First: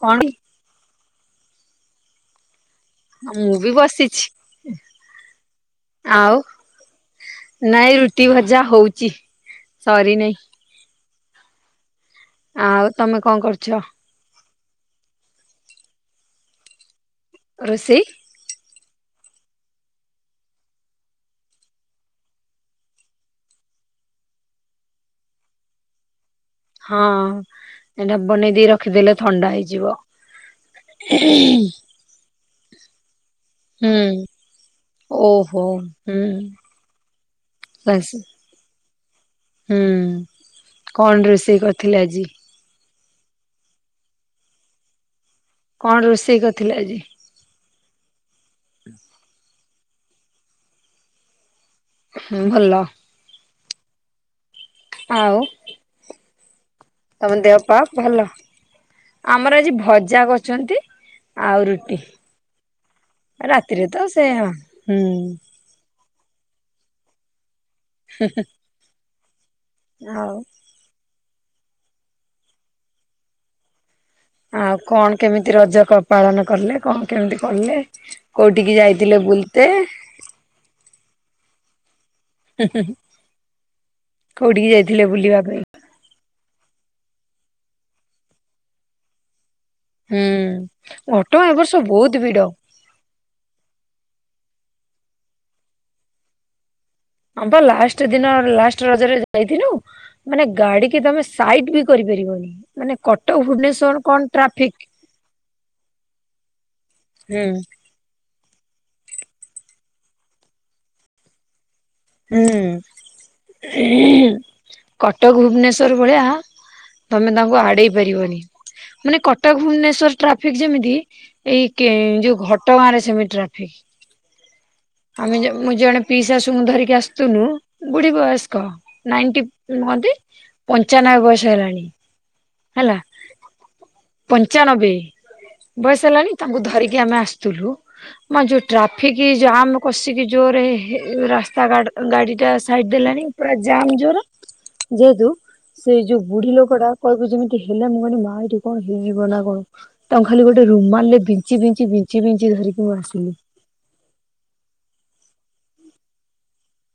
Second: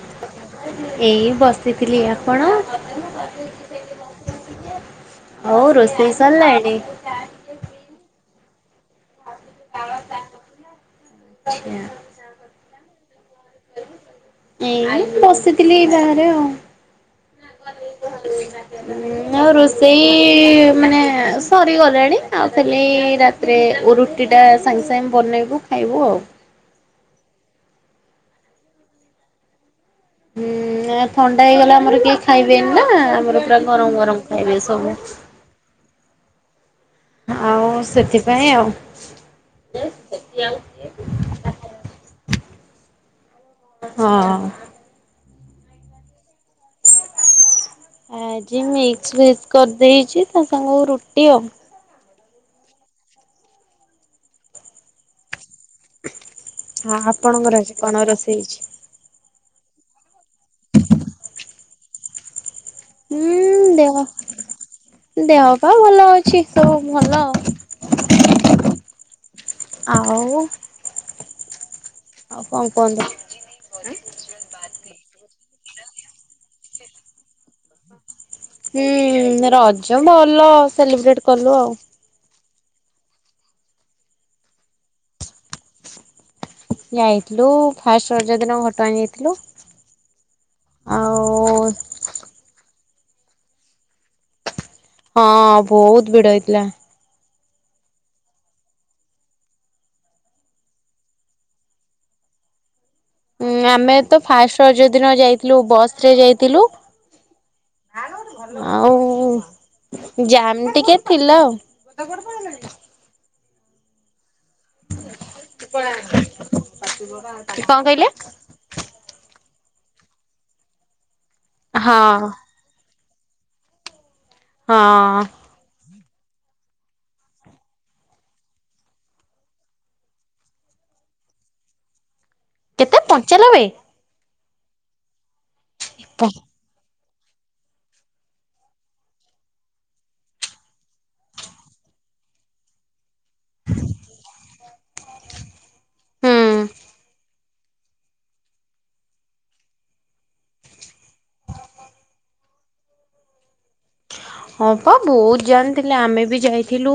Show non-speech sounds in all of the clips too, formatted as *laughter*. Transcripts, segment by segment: କ *unintelligible* ଏଇ ବସିଥିଲି। ଆପଣ? ମୁଁ ବି ବସିଛି ଆଉ ରୋଷେଇ ଆଉ ସରିଲାଣି? ନାଇଁ ରୁଟି ଭଜା ହଉଛି, ସରିନାଇଁ। *unintelligible* ଆଉ ତମେ କଣ କରୁଛ? ଏଇ ବସିଥିଲି ଏଇ ବାହାରେ ଆଉ। ରୋଷେଇ? *inaudible* ଆଉ ରୋଷେଇ ମାନେ ସରିଗଲାଣି ଆଉ ଖାଲି ରା ତିରେ ରୁଟିଟା ସାଙ୍ଗେ ସାଙ୍ଗେ ବନେଇବୁ ଖାଇବୁ ଆଉ। ହଁ ଏଇଟା ବନେଇ ଦେଇ ରଖିଦେଲେ ଥଣ୍ଡା ହେଇଯିବ। ହୁଁ ଆ ଥଣ୍ଡା ହେଇଗଲେ ଆମର କିଏ ଖାଇବେନି ନା ଆମର ପୁରା ହୁଁ ଗରମ ଗରମ ଖାଇବେ ସବୁ। ଓହୋ। ହୁଁ। ଆଉ ବାସ୍ ସେଥିପାଇଁ ଆଉ। ହୁଁ କଣ ରୋଷେଇ କରିଥିଲେ ଆଜି? ହଁ। କଣ ରୋଷେଇ କରିଥିଲେ ଆଜି? ଆଜି ମିକ୍ସ ଭେଜ କରିଦେଇଛି ତା ସାଙ୍ଗକୁ ରୁଟି ଆଉ। ହୁଁ ଭଲ। ଆଉ। ହଁ ତମ ଦେହ ଆପଣଙ୍କର ପା ଆଜି କଣ ଭଲ? ରୋଷେଇ ହେଇଛି? ଆମର ଆଜି ଭଜା କରିଛନ୍ତି ଆଉ ରୁଟି। ହୁଁ ରାତିରେ ତ ସେ ହୁଁ। ତ ଭଲ ଅଛି ସବୁ ଭଲ। *unintelligible* ଆଉ ଆଉ କଣ କୁହନ୍ତୁ ଆଉ କଣ କେମିତି ରଜ ପାଳନ କଲେ କଣ କେମିତି କଲେ? କୋଉଠିକି ଯାଇଥିଲେ ହୁଁ ବୁଲତେ ରଜ ଭଲ ସେଲିବ୍ରେଟ କଲୁ ଆଉ *unintelligible* କୋଉଠିକି ଯାଇଥିଲେ ବୁଲିବା ପାଇଁ? ଯାଇଥିଲୁ ଫାଷ୍ଟ ରଜ ଦିନ ଘଟଣା ଯାଇଥିଲୁ ହୁଁ ଆଉ ଘଟଗାଁ ଏ ବର୍ଷ ବହୁତ ଭିଡ ହଁ ବହୁତ ଭିଡ ହେଇଥିଲା ହଁପ ଲାଷ୍ଟ ଦିନ ଲାଷ୍ଟ ରଜରେ ଯାଇଥିଲୁ ମାନେ ଗାଡିିକ ତମେ ସାଇଟ ବି କରିପାରିବନି ମାନେ କ ଉଁ ଆମେ ତ ଫାଷ୍ଟଯ୍ୟ ଦିନ ଯାଇଥିଲୁ ବସ ରେ ଯାଇଥିଲୁ ହୁଁ ଆଉ ଜାମ ଟିକେ ଥିଲା ଆଉ ହୁଁ କଟକ ଭୁବନେଶ୍ଵର ଭଳିଆ ତମେ ତାଙ୍କୁ କଣ ଆଡେଇ କହିଲେ ପାରିବନି ମାନେ କଟକ ଭୁବନେଶ୍ଵର ଟ୍ରାଫିକ ଯେମିତି ଏଇ ହଁ ଯୋଉ ଘ ଟ ଗାଁ ରେ ସେମିତି ଟ୍ରାଫିକ୍ ହଁ ଆମେ ମୁଁ ଜଣେ ପିଇ ଶାଶୁଙ୍କୁ ଧରିକି ଆସୁନୁ ବୁଢୀ ବୟସ୍କ ନାଇନଟି ମୁହନ୍ତି ପଞ୍ଚାନବେ ବର୍ଷ ହେଲାଣି ହେଲା କେତେ ପଞ୍ଚା ନବେ? ପଞ୍ଚାନବେ ବୟସ ହେଲାଣି ତାଙ୍କୁ ଧରି ଆମେ ଆସଥିଲୁ ଯଉ ଟ୍ରାଫିକ ଯାମ କଷିକି ଜୋରରେ ରାସ୍ତା ଗାଡି ଟା ସାଇଡ ଦେଲାଣି। ପୁରା ଜାମ ଜୋର ଯେହେତୁ ସେ ଯୋଉ ବୁଢୀ ହୁଁ ଲୋକ ଟା କହିବୁ ଯେମିତି ହେଲେ ମୁଁ କହିଲି ମା ଏଇଠି କଣ ହେଇଯିବ ନା କଣ। ତାଙ୍କୁ ଖାଲି ଗୋଟେ ରୁମ୍ ମାରିଲେ ବିଞ୍ଚି ବିଞ୍ଚି ବିଞ୍ଚି ବିଞ୍ଚି ଧରିକି ମୁଁ ଆସିଲି। ହଁ ପା ବହୁତ *unintelligible* ଆମେ ବି ଯାଇଥିଲୁ।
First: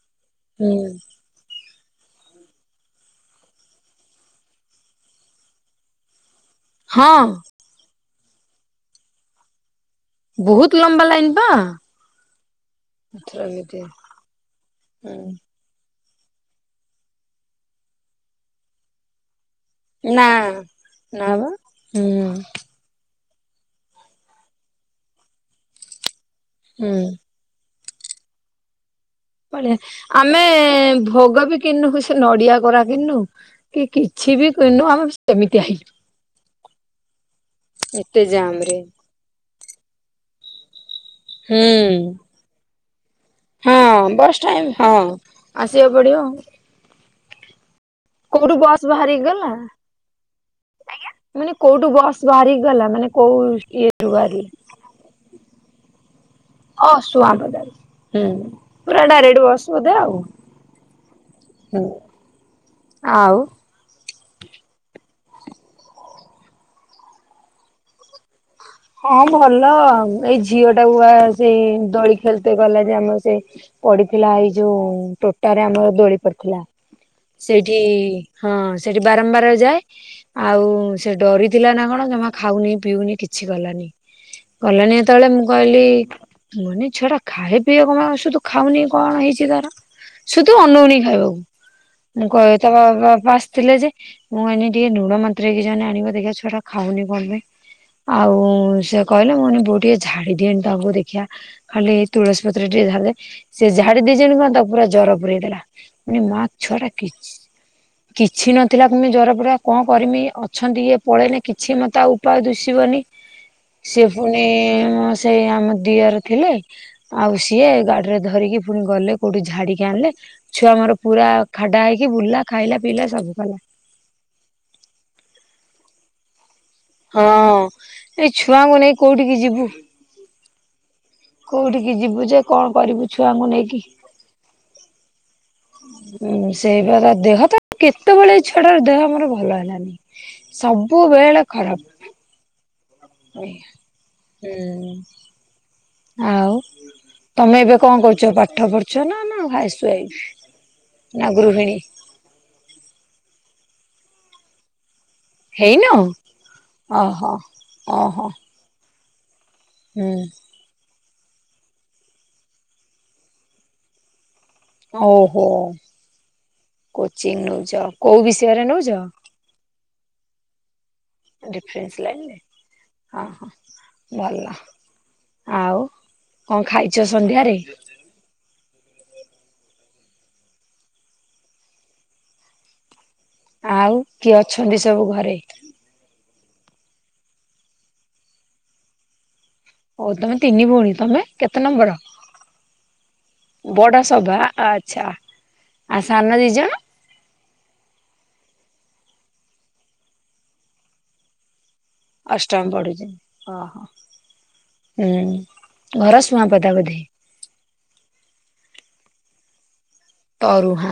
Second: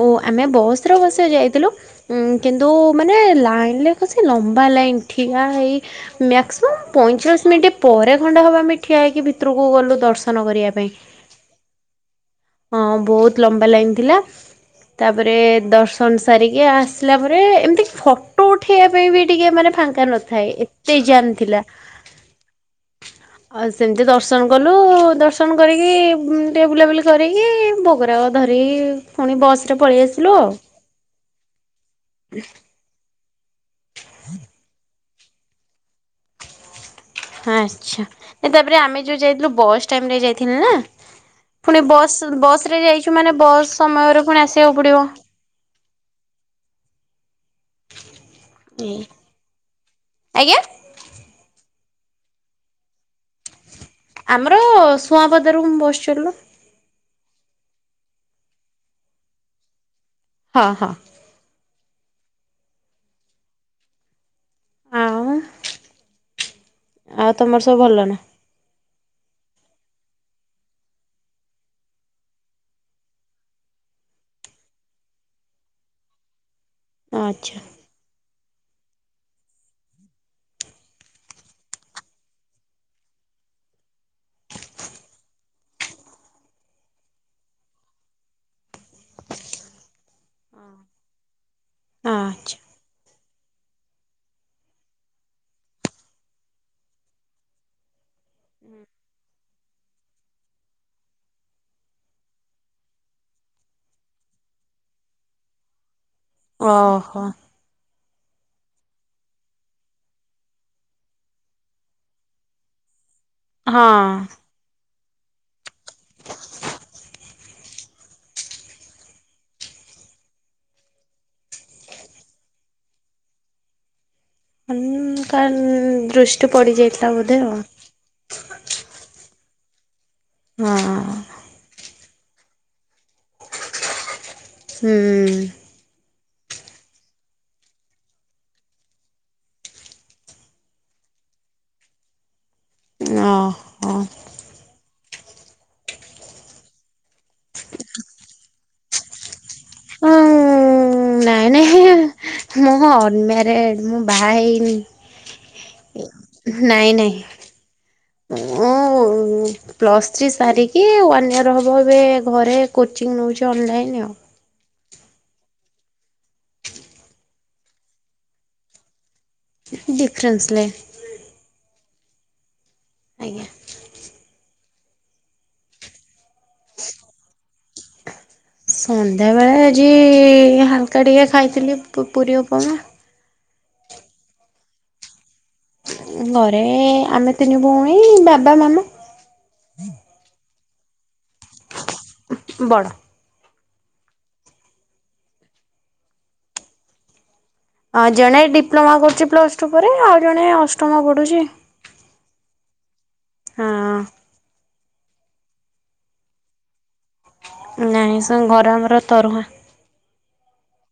ଓ ଆମେ ହୁଁ ବସରେ ବସା ଯାଇଥିଲୁ। ଉ କିନ୍ତୁ ମାନେ ଲାଇନ୍ କସି ଲମ୍ବା ଲାଇନ୍ ଠିଆ ହେଇ ମ୍ୟାକ୍ସୟମ ହଁ ପଇଁଚାଳିଶ ମିନିଟ୍ ପରେ ଖଣ୍ଡେ ହବ ଠିଆ ହେଇକି ଭିତରକୁ ଗଲୁ ଦର୍ଶନ କରିବା ବହୁତ ପାଇଁ। ଲମ୍ବା ଲାଇନ ବା। ହଁ ବହୁତ ଲମ୍ବା ଲାଇନ ଥିଲା ତାପରେ ହୁଁ ଦର୍ଶନ। କାମ ସାରିକି ଆସିଲା ପରେ ଏମିତି ଫଟୋ ଉଠେଇବା ପାଇଁ ବି ଟିକେ ମାନେ ଫାଙ୍କା ନା ନଥାଏ ଏତେ ନା ଜାମ୍ ବା ଥିଲା। ହୁଁ ଆଉ ସେମିତି ଦର୍ଶନ କଲୁ ଦର୍ଶନ କରିକି ଟେକେ ହୁଁ। ବୁଲାବୁଲି କରିକି ଏ ଭୋଗରାଗ ଧରିକି ପୁଣି ବସରେ ପଳେଇ *unintelligible* ଆସିଲୁ ଆମେ ଆଉ। ଭୋଗ ବି କିଣିନୁ ସେ ନଡିଆ କୋରା କିଣିନୁ। କିଛି ବି କିଣିନୁ ଆମେ ସେମିତି ଆଇଲୁ। ହଁ ଆଚ୍ଛା ଏତେ ଜାମ ରେ। ତାପରେ ଆମେ ଯୋଉ ଯାଇଥିଲୁ ବସ୍ ଟାଇମରେ ଯାଇଥିଲୁ ନା ହୁଁ ପୁଣି ବସ୍ ବସ୍ ରେ ଯାଇଛୁ ମାନେ ବସ୍ ହଁ ସମୟରେ ବସ୍ ପୁଣି ଟାଇମ ଆସିବାକୁ ହଁ। ପଡିବ। ଆସିବାକୁ ପଡିବ କୋଉଠୁ ବସ୍ ବାହାରିକି ଗଲା। ଆଜ୍ଞା ଆଜ୍ଞା ମାନେ କୋଉଠୁ ବସ୍ ବାହାରିକି ଗଲା ମାନେ କୋଉ ଇଏ ଆମର ସୁଆଁପଦାରୁ ମୁଁ ବସ୍ ଚଢିଲୁ। ହଁ ସୁଆଁପଦା ପୁରା ଡାଇରେକ୍ଟ ବସ୍ ବୋଧେ ଆଉ। ହଁ ହଁ। ହଁ ଆଉ। ହଁ ଆଉ ତମର ସବୁ ଭଲ ନା। ହଁ ଭଲ ଏଇ ଝିଅ ଟାକୁୁଆ ସେଇ ଦଳି ଖେଳିତେ ଗଲା ଯେ ଆମ ସେ ପଡିଥିଲା ଏଇ ଯୋଉ ଟୋଟାରେ ଆମର ଦୋଳି ପଡିଥିଲା ଆଚ୍ଛା ସେଇଠି ହଁ ସେଠି ବାରମ୍ବାର ଯାଏ ଆଉ ସେ ଡରିଥିଲା ନା କଣ ଜମା ଖାଉନି ପିଉନି କିଛି କିଛି ଗଲାନି କଲାନି ଯେତେବେଳେ ମୁଁ କହିଲି ମନେ ଛୁଆଟା ଖାଏ ପିଇ ଔଷଧ ଖାଉନି କଣ ହେଇଛି ତାର। ସୁଧୁ ଅନଉଣ ଖାଇବାକୁ ମୁଁ ଆଚ୍ଛା କହି ତା ବାପା ଆସିଥିଲେ ଯେ ମୁଁ ଏନି ଟିକେ ଲୁଣ ମନ୍ତୁରେଇ ଜାନି ଆଣିବ ଦେଖିବା ଛୁଆଟା ଖାଉନି କଣ ପାଇଁ। ଆଉ ସେ କହିଲେ ମୁଁନି ବୋଉ ଟିକେ ଝାଡି ଦିଏନି ତାକୁ ଦେଖିବା। ଖାଲି ତୁଳସୀ ପତ୍ର ଟେ ଝାଡିଦେଲି। ସେ ଝାଡି ଦେଇଛନ୍ତି ତାକୁ ପୁରା ଜର ପୁରେଇଦେଲା। ଓହୋ *unintelligible* କିଛି ନଥିଲା କି ମୁଁ ଜ୍ୱରପୁରା କଣ କରିବି ଅଛନ୍ତି ଇଏ ପଳେଇନି କିଛି ମୋତେ ଆଉ ଉପାୟ ଦୁଶିବନି। ହଁ ସିଏ ପୁଣି ସେଇ ଆମ ଦିଅର ଥିଲେ। ଆଉ ସିଏ ଗାଡିରେ ଧରିକି ପୁଣି ଗଲେ କୋଉଠି ଝାଡିକି ଆଣିଲେ। ଛୁଆ ମୋର ପୁରା ଖାଡା ହେଇକି ବୁଲା ଖାଇଲା ପିଇଲା ସବୁ କଲା। କାହାର ଦୃଷ୍ଟି ପଡିଯାଇଥିବ ହଁ ଏଇ ଛୁଆଙ୍କୁ ନେଇ କୋଉଠିକୁ ଯିବୁ। ହଁ। କୋଉଠିକି ଯିବୁ ଯେ କଣ କରିବୁ ଛୁଆଙ୍କୁ ନେଇକି। ହୁଁ। ହଁ ସେଇପ ଦେହ ତ କେତେବେଳେ ଛୁଆଡାର ଦେହ ଆମର ଭଲ ହେଲାନି। ସବୁବେଳେ ଖରାପ। ଓ ହୁଏ। ହଁ। ହୁଁ ଆଉ ତମେ ଏବେ କଣ କରୁଛ ପାଠ ପଢୁଛ ନା ନା ଭାଇସ ଉଁ ୱାଇଫ? ନା ଗୃହିଣୀ? ହଁ ଅନମାରେଡ ମୁଁ ବାହା ହେଇନି। ହେଇନୁଁ ଅହୋ ଓହୋ। ମୁ ହୁଁ। ପ୍ଲସଥ୍ରୀ ସାରି କିଏ ୱାନ୍ ଇୟର୍ ହେବ ଏବେ ଘରେ କୋଚିଂ ନେଉଛି ଅନଲାଇନ୍ ଆଉ। ଓହୋ କୋଚିଂ ନଉଛ କୋଉ ବିଷୟରେ ନଉଛ? ଡିଫ୍ରେନ୍ସଲେ ଡିଫରେସ ଲାଇନରେ ଅହଁ ଆଜ୍ଞା। ହଁ। ଭଲ ଆଉ କଣ ଖାଇଛ ସନ୍ଧ୍ୟାରେ? ସନ୍ଧ୍ୟା ବେଳେ ଆଜି ହାଲକା ଟିକେ ଖାଇଥିଲି ପୁରୀ ଉପମା। ଆଉ କିଏ ଅଛନ୍ତି ସବୁ ଘରେ? ଘରେ ଆମେ ତିନି ଭଉଣୀ ବାବା ମାମା ହଉ ତମେ ତିନି ଭଉଣୀ ତମେ କେତେ ନମ୍ବର? ବଡ଼ ବଡ ସଭା ଆଃ ଆଚ୍ଛା ଆ ସାନ ଦିଜଣ? ହଁ ଜଣେ ଡିପ୍ଲୋମା କରୁଛି ପ୍ଲସ ଟୁ ପରେ ଆଉ ଜଣେ ଅଷ୍ଟମ ପଢୁଛି। ଅଷ୍ଟମ ପଢୁଛନ୍ତି ହଁ। ଓହୋ ହୁଁ ଘର ଶୁଆଁପଦା ବୋଧେ। ନାହିଁ ସାଙ୍ଗ ଘର ଆମର ତରୁଆ ତରୁଆଃ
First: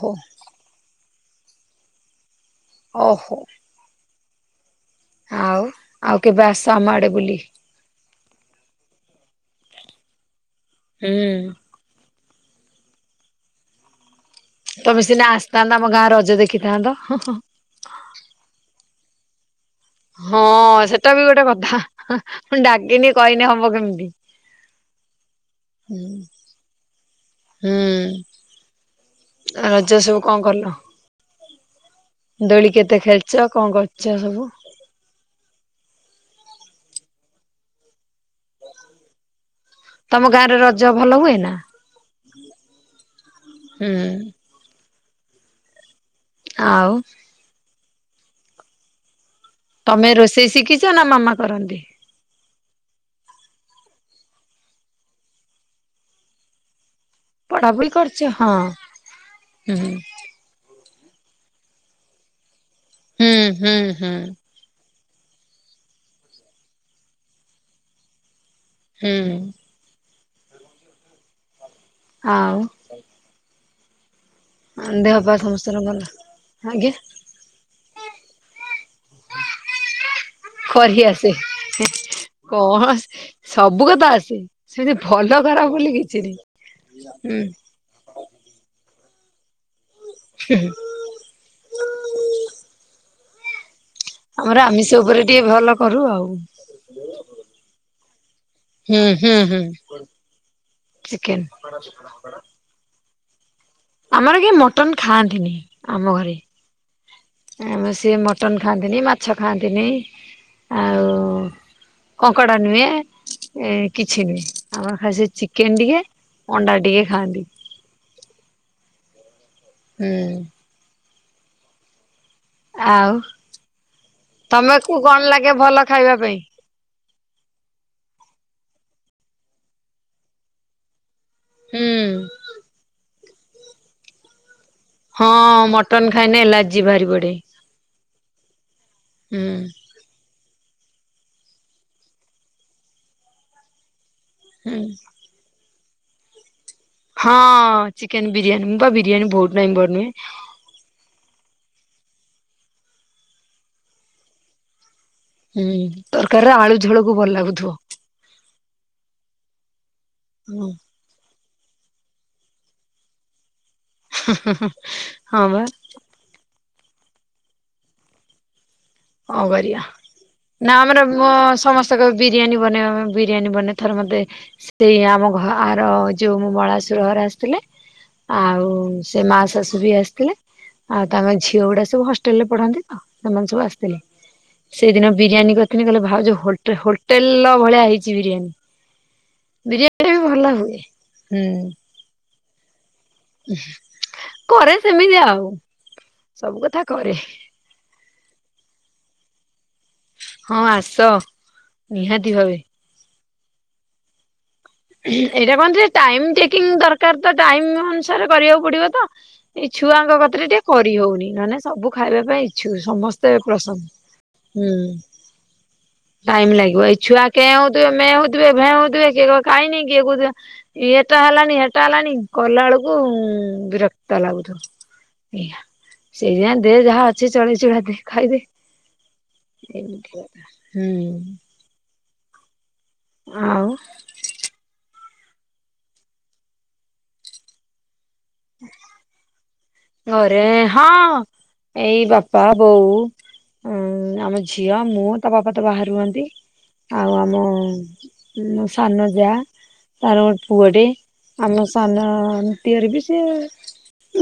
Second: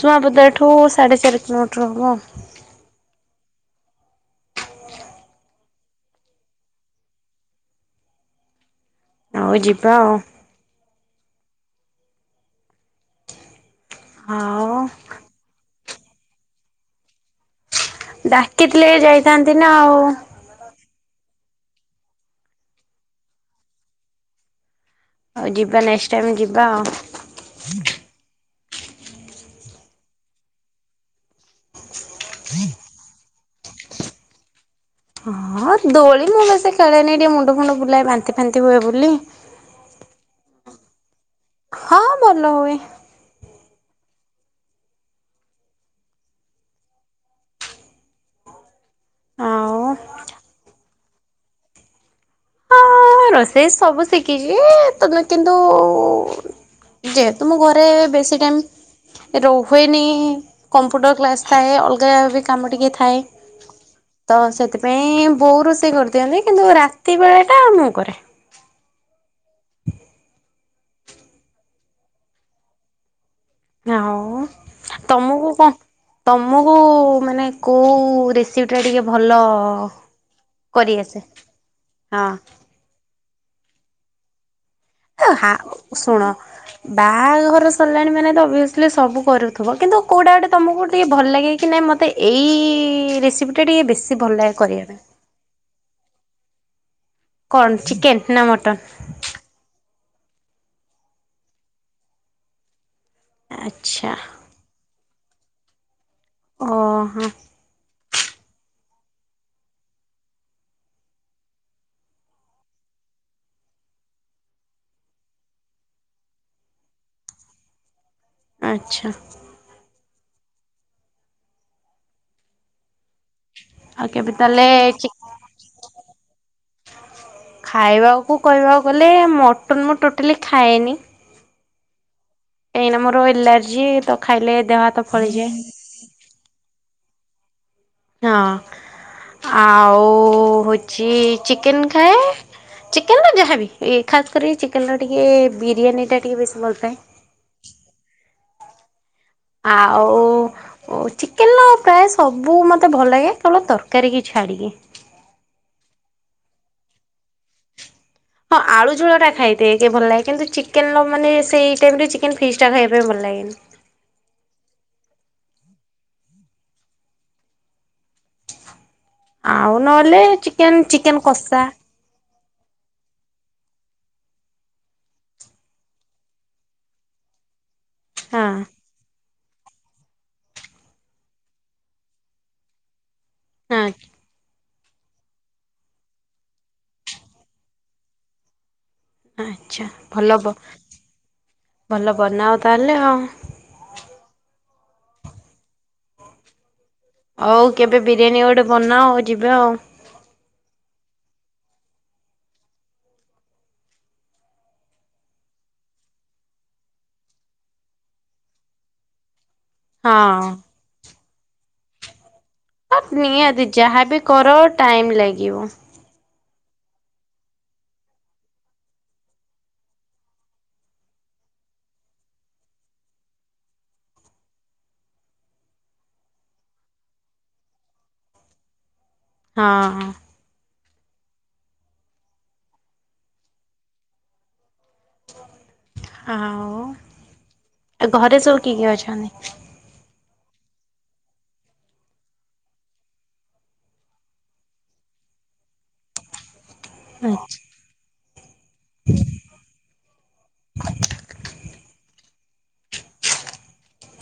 ସୁଆଁପଦା ଏଠୁ ସାଢେ ଚାରି କିଲୋମିଟର ହବ। ଓହୋ। ଆଉ ଆଉ କେବେ ଆସ ଆମ ଆଡେ ବୁଲି? ଆଉ ଯିବା ଆଉ। ହୁଁ। ହଁ। ତମେ ସିନା ଆସିଥାନ୍ତା ଆମ ଗାଁ ରଜ ଦେଖିଥାନ୍ତ ହଁ ହଁ। ଡାକିଥିଲେ ଯାଇଥାନ୍ତି ନା ଆଉ। ହଁ ସେଟା ବି ଗୋଟେ କଥା ମୁଁ ଡାକିନି କହିନି ହବ କେମିତି? ହଉ ଯିବା ନେକ୍ସଟ ଟାଇମ ଯିବା ହୁଁ ଆଉ। ରଜ ସବୁ କଣ କଲ? ଦୋଳି କେତେ ଖେଳିଛ କଣ କରୁଛ ସବୁ? ହଁ ଦୋଳି ମୁଁ ବସ ଖେଳେନି ଟିକେ ମୁଣ୍ଡ ଫୁଣ୍ଡ ବୁଲାଏ ବାନ୍ତି ଫାନ୍ତି ହୁଏ ବୋଲି। ତମ ଗାଁରେ ରଜ ଭଲ ହୁଏ ନା? ହଁ ଭଲ ହୁଏ। ହୁଁ‌। ଆଉ ଆଉ ତମେ ରୋଷେଇ ଶିଖି ଚନା ମାମା କରନ୍ତି? ହଁ ରୋଷେଇ ସବୁ ଶିଖିଛି *unintelligible* କିନ୍ତୁ ଯେହେତୁ ମୁଁ ଘରେ ପଢାପଢି କରୁଛ ବେଶୀ ହଁ ଟାଇମ ହୁଁ। ରୁହେନି କମ୍ପ୍ୟୁଟର କ୍ଲାସ୍ ଥାଏ ଅଲଗା ବି କାମ ଟିକେ ଥାଏ ହୁଁ ହୁଁ ହୁଁ ତ ସେଥି ପାଇଁ, ବୋଉ ରୋଷେଇ କରିଦିଅନ୍ତି କିନ୍ତୁ ରାତି ବେଳେ ଟା ମୁଁ କରେ। ହୁଁ। ଆଉ। *unintelligible* ଦେହପାହ ତମକୁ କଣ ସମସ୍ତିଙ୍କର ଭଲ? ତମକୁ ଆଜ୍ଞା ମାନେ କୋଉ ରେସିପିଟା ଟିକେ ଭଲ କରି କରିଆସେ ଆସେ? ହଁ କଣ ସବୁ କଥା ଆସେ। ସେମିତି ଭ ହାଁ ଶୁଣ ହୁଁ ବାହାଘର ସରିଲାଣି ମାନେ ଓଭିଅସଲି ସବୁ କରୁଥିବ। କିନ୍ତୁ କୋଉଟା ଗୋଟେ ତମକୁ ଟିକେ ଭଲ ଲାଗେ କି ନାଇଁ ମୋତେ ଏଇ ରେସିପିଟା ଟିକେ ବେଶୀ ଭଲ ଲାଗେ ଆମର କରିବା ପାଇଁ। ଆମିଷ ଉପରେ ଟିକେ ଭଲ କରୁ ଆଉ। କଣ ଚିକେନ୍ ନା ମଟନ୍? ହୁଁ, ହୁଁ, ହୁଁ ଚିକେନ୍। ଆଚ୍ଛା ଆମର କିଏ ମଟନ୍ ଖାଆନ୍ତିନି, ଆମ ଘରେ। ଓହୋ। ଆମେ ସିଏ ମଟନ ଖାଆନ୍ତିନି ମାଛ ଖାଆନ୍ତିନି। ଆଉ କଙ୍କଡା ନୁହେଁ, ଏ କିଛି ନୁହେଁ ଆମର ଖାଲି ସେ ଚିକେନ୍ ଟିକେ। ଅଣ୍ଡା ଟିକେ ଖାଆନ୍ତି। ଆଚ୍ଛା। ହୁଁ। ଆଉ ଆଉ କେବେ ତାହେଲେ ତମକୁ ଚି କଣ ଲାଗେ ଭଲ ଖାଇବା ପାଇଁ? ଖାଇବାକୁ କହିବାକୁ ଗଲେ ମଟନ୍ ମୁଁ ଟୋଟାଲି ଖାଏନି। ହୁଁ। କାହିଁକିନା ମୋର ଏଲାର୍ଜି ତ ଖାଇଲେ ଦେହହାତ ହଁ, ମଟନ ଖାଇଲେ ଏଲାର୍ଜି ବାହାରି ପଡେ। ହଁ ହୁଁ ଆଉ ହଉ ହଉଛି ଚିକେନ୍ ଖାଏ, ଚିକେନ୍ ର ଯାହାବି ଖାସ୍ କରି ହୁଁ। ଚିକେନ୍ ର ଟିକେ ବିରିୟାନୀଟା ଟିକେ ବେଶୀ ଭଲପାଏ। ହଁ ଚିକେନ୍ ବିରିୟାନୀ ମୁଁ ବା ବିରିୟାନୀ ବହୁତ ଟାଇମ ବନୁଏ। ଆଉ। ଚିକେନ୍ ର ପ୍ରାୟ ସବୁ ମୋତେ ଭଲ ଲାଗେ, କେବଳ ତରକାରୀ କି ଛାଡ଼ିକି। ହୁଁ, ତରକାରୀର ଆଳୁ ଝୋଳକୁ ଭଲ ଲାଗୁଥିବ। ହଁ, ଆଳୁ ଝୋଳ ଟା ଖାଇଥାଏ ଟିକେ ଭଲ ଲାଗେ କିନ୍ତୁ ଚିକେନ୍ ର ମାନେ ସେଇ ଟାଇମରେ ଚିକ ଚିକେନ୍ ଫିସ୍ ଟା ଖାଇବା ପାଇଁ ଭଲ ଲାଗେନି। ହଁ ବା। କଣ ଆଉ କରିଆ, ନହେଲେ ଚିକେନ ନା ଆମର ଚିକେନ *unintelligible* କଷା ସମସ୍ କହିବେ ବିରିୟାନୀ ବନେଇବା ପାଇଁ ବିରିୟାନୀ ବନେଇଲି ଥରେ ମତେ ସେଇ ଆମ ଘ ଆର ଯୋଉ ମଳାସୁର ଘର ଆସିଥିଲେ। ହଁ। ଆଉ ସେ ମାଉସୀ ଶାଶୁ ବି ଆସିଥିଲେ, ଆଉ ତାଙ୍କ ଝିଅ ଗୁଡା ସବୁ ହଷ୍ଟେଲ ରେ ପଢନ୍ତି ତ ସେମାନେ ସବୁ ଆସି ଆ ଥିଲେ। ସେଇଦିନ ବିରିୟାନୀ କରିଥିଲି କହିଲେ ଭାଉଜ ହୋଟେ ହୋଟେଲ୍ ର ଭଳିଆ ହେଇଛି ବିରିୟାନୀ। ଆଚ୍ଛା ବିରିୟାନୀ ଟା ବି ବ ଭଲ ହୁଏ, ହୁଁ। ଭଲ ବନାଅ ତାହେଲେ ଆଉ। କରେ ସେମିତି ଆଉ। ସବୁ କଥା କରେ। ହଉ କେବେ ବିରିୟାନୀ ଗୋଟେ ବନାଅ ଆଉ ଯିବେ ଆଉ। ହଁ ଆସ ନିହାତି ଭାବେ। ଏଇଟା କଣ ଯେ ଟାଇମ୍ ଟେକିଂ ଦରକାର୍ ତ ଟାଇମ୍ ଅନୁସାରେ କରିବାକୁ ପଡିବ ତ ଏଇ ଛୁଆଙ୍କ କତିରେ ଟିକେ କରିହଉନି, ନହେଲେ ନାଇଁ ସବୁ ଖାଇବା ପାଇଁ ଇ *unintelligible* ହଁ ହଁ ସମସ୍ତେ ନିହାତି ଯାହାବି କର ଟାଇମ *unintelligible* ଲାଗିବ। ଟାଇମ୍ ଲାଗିବ, ଏଇ ଛୁଆ କେଁ ହଉଥିବେ ମେଁ ହଉଥିବେ ଭେଁ ହଉଥିବେ କିଏ କହୁଥିବ ଖାଇନି କିଏ କହୁଥିବ ଇଏଟା ହେଲାନି *unintelligible* ହେଲାନି କଲା ବେଳୁକୁ ବିରକ୍ତ ଲାଗୁଥିବ। *unintelligible* ଦେ ଯାହା ଅଛି ଚଳେଇ ଚୁଳା ଦେ ଖାଇଦେ। ହଁ ହୁଁ। ଆଉ ଆଉ-ଆଉ ଘରେ ସବୁ କିଏ-କିଏ ଅଛନ୍ତି? ଘରେ ହଁ ଏଇ ବାପା ବୋଉ ଉଁ ଆମ ଝିଅ ମୁଁ ତା ବାପା ତ ବାହାରେ ରୁହନ୍ତି। ଆଉ ଆମ ସାନ ଜା ତାର *unintelligible* ପୁଅଟେ। ଆମ ସାନ ଦିଅର ବି ସିଏ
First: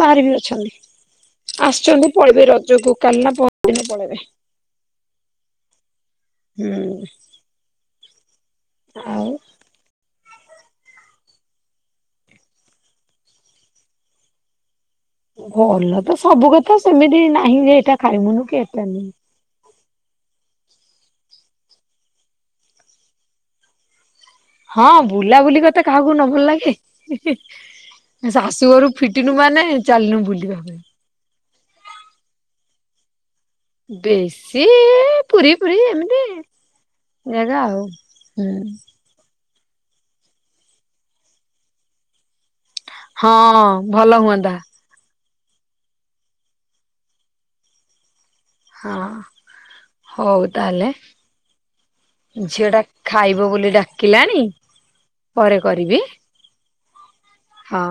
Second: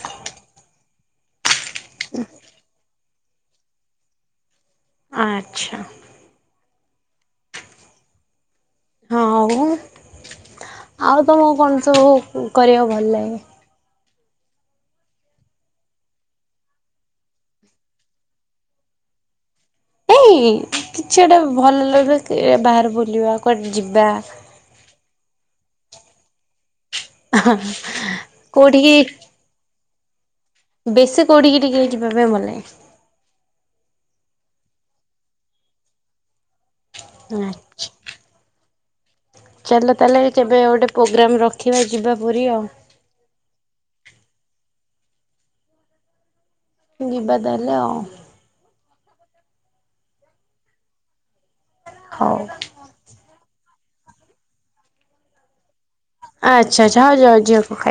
ବାହାରେ ବି ଅ *unintelligible* ଆସିଚନ୍ତି ପଳେଇବେ ରଜକୁ କାଲି ନା ପରଦିନ ପଳେଇବେ। ଆଚ୍ଛା। ହୁଁ। ଆଉ ଆଉ-ଆଉ ତମକୁ କଣ ସବୁ କରିଆକୁ ଭଲ୍ ଲାଗେ? ଭଲ ତ ସବୁ କଥା ସେମିତି ନାହିଁ ଯେ ଏଇଟା *unintelligible* କି ଏଟା *unintelligible* *unintelligible* କିଛି *unintelligible* ଭଲ *unintelligible* ବାହାରେ ବୁଲିବା କୁଆଡେ ଯିବା ହଁ ବୁଲାବୁଲି କଥା କାହାକୁ ନ ଭଲ୍ ଲାଗେ। ହିଁ ହିଁ ଶାଶୁଘରୁ କୋଉଠିକି ଫିଟିନୁ ମାନେ *unintelligible* ବୁଲିବା ପାଇଁ। ବେଶୀ କୋଉଠିକି ଟିକେ ଯିବା ପାଇଁ ଭଲ୍ ଲାଗେ? ବେଶୀ ଏ ପୁରୀ-ପୁରୀ ଏମିତି ଜାଗା ଆଉ। ଆଚ୍ଛା। ହୁଁ। ଚାଲ ତାହେଲେ କେବେ ଗୋଟେ ପ୍ରୋଗ୍ରାମ୍ ରଖିବା ଯିବା ପୁରୀ ଆଉ। ହଁ, ଭଲ ହୁଅନ୍ତା। ଯିବା ତାହଲେ ଆଉ। ହଁ ହଉ ତାହେଲେ ହଉ ଝିଅଟା ଖାଇବ ବୋଲି ଡାକିଲାଣି ପରେ କରିବି। ଆଚ୍ଛା-ଆଚ୍ଛା *unintelligible* ହଁ।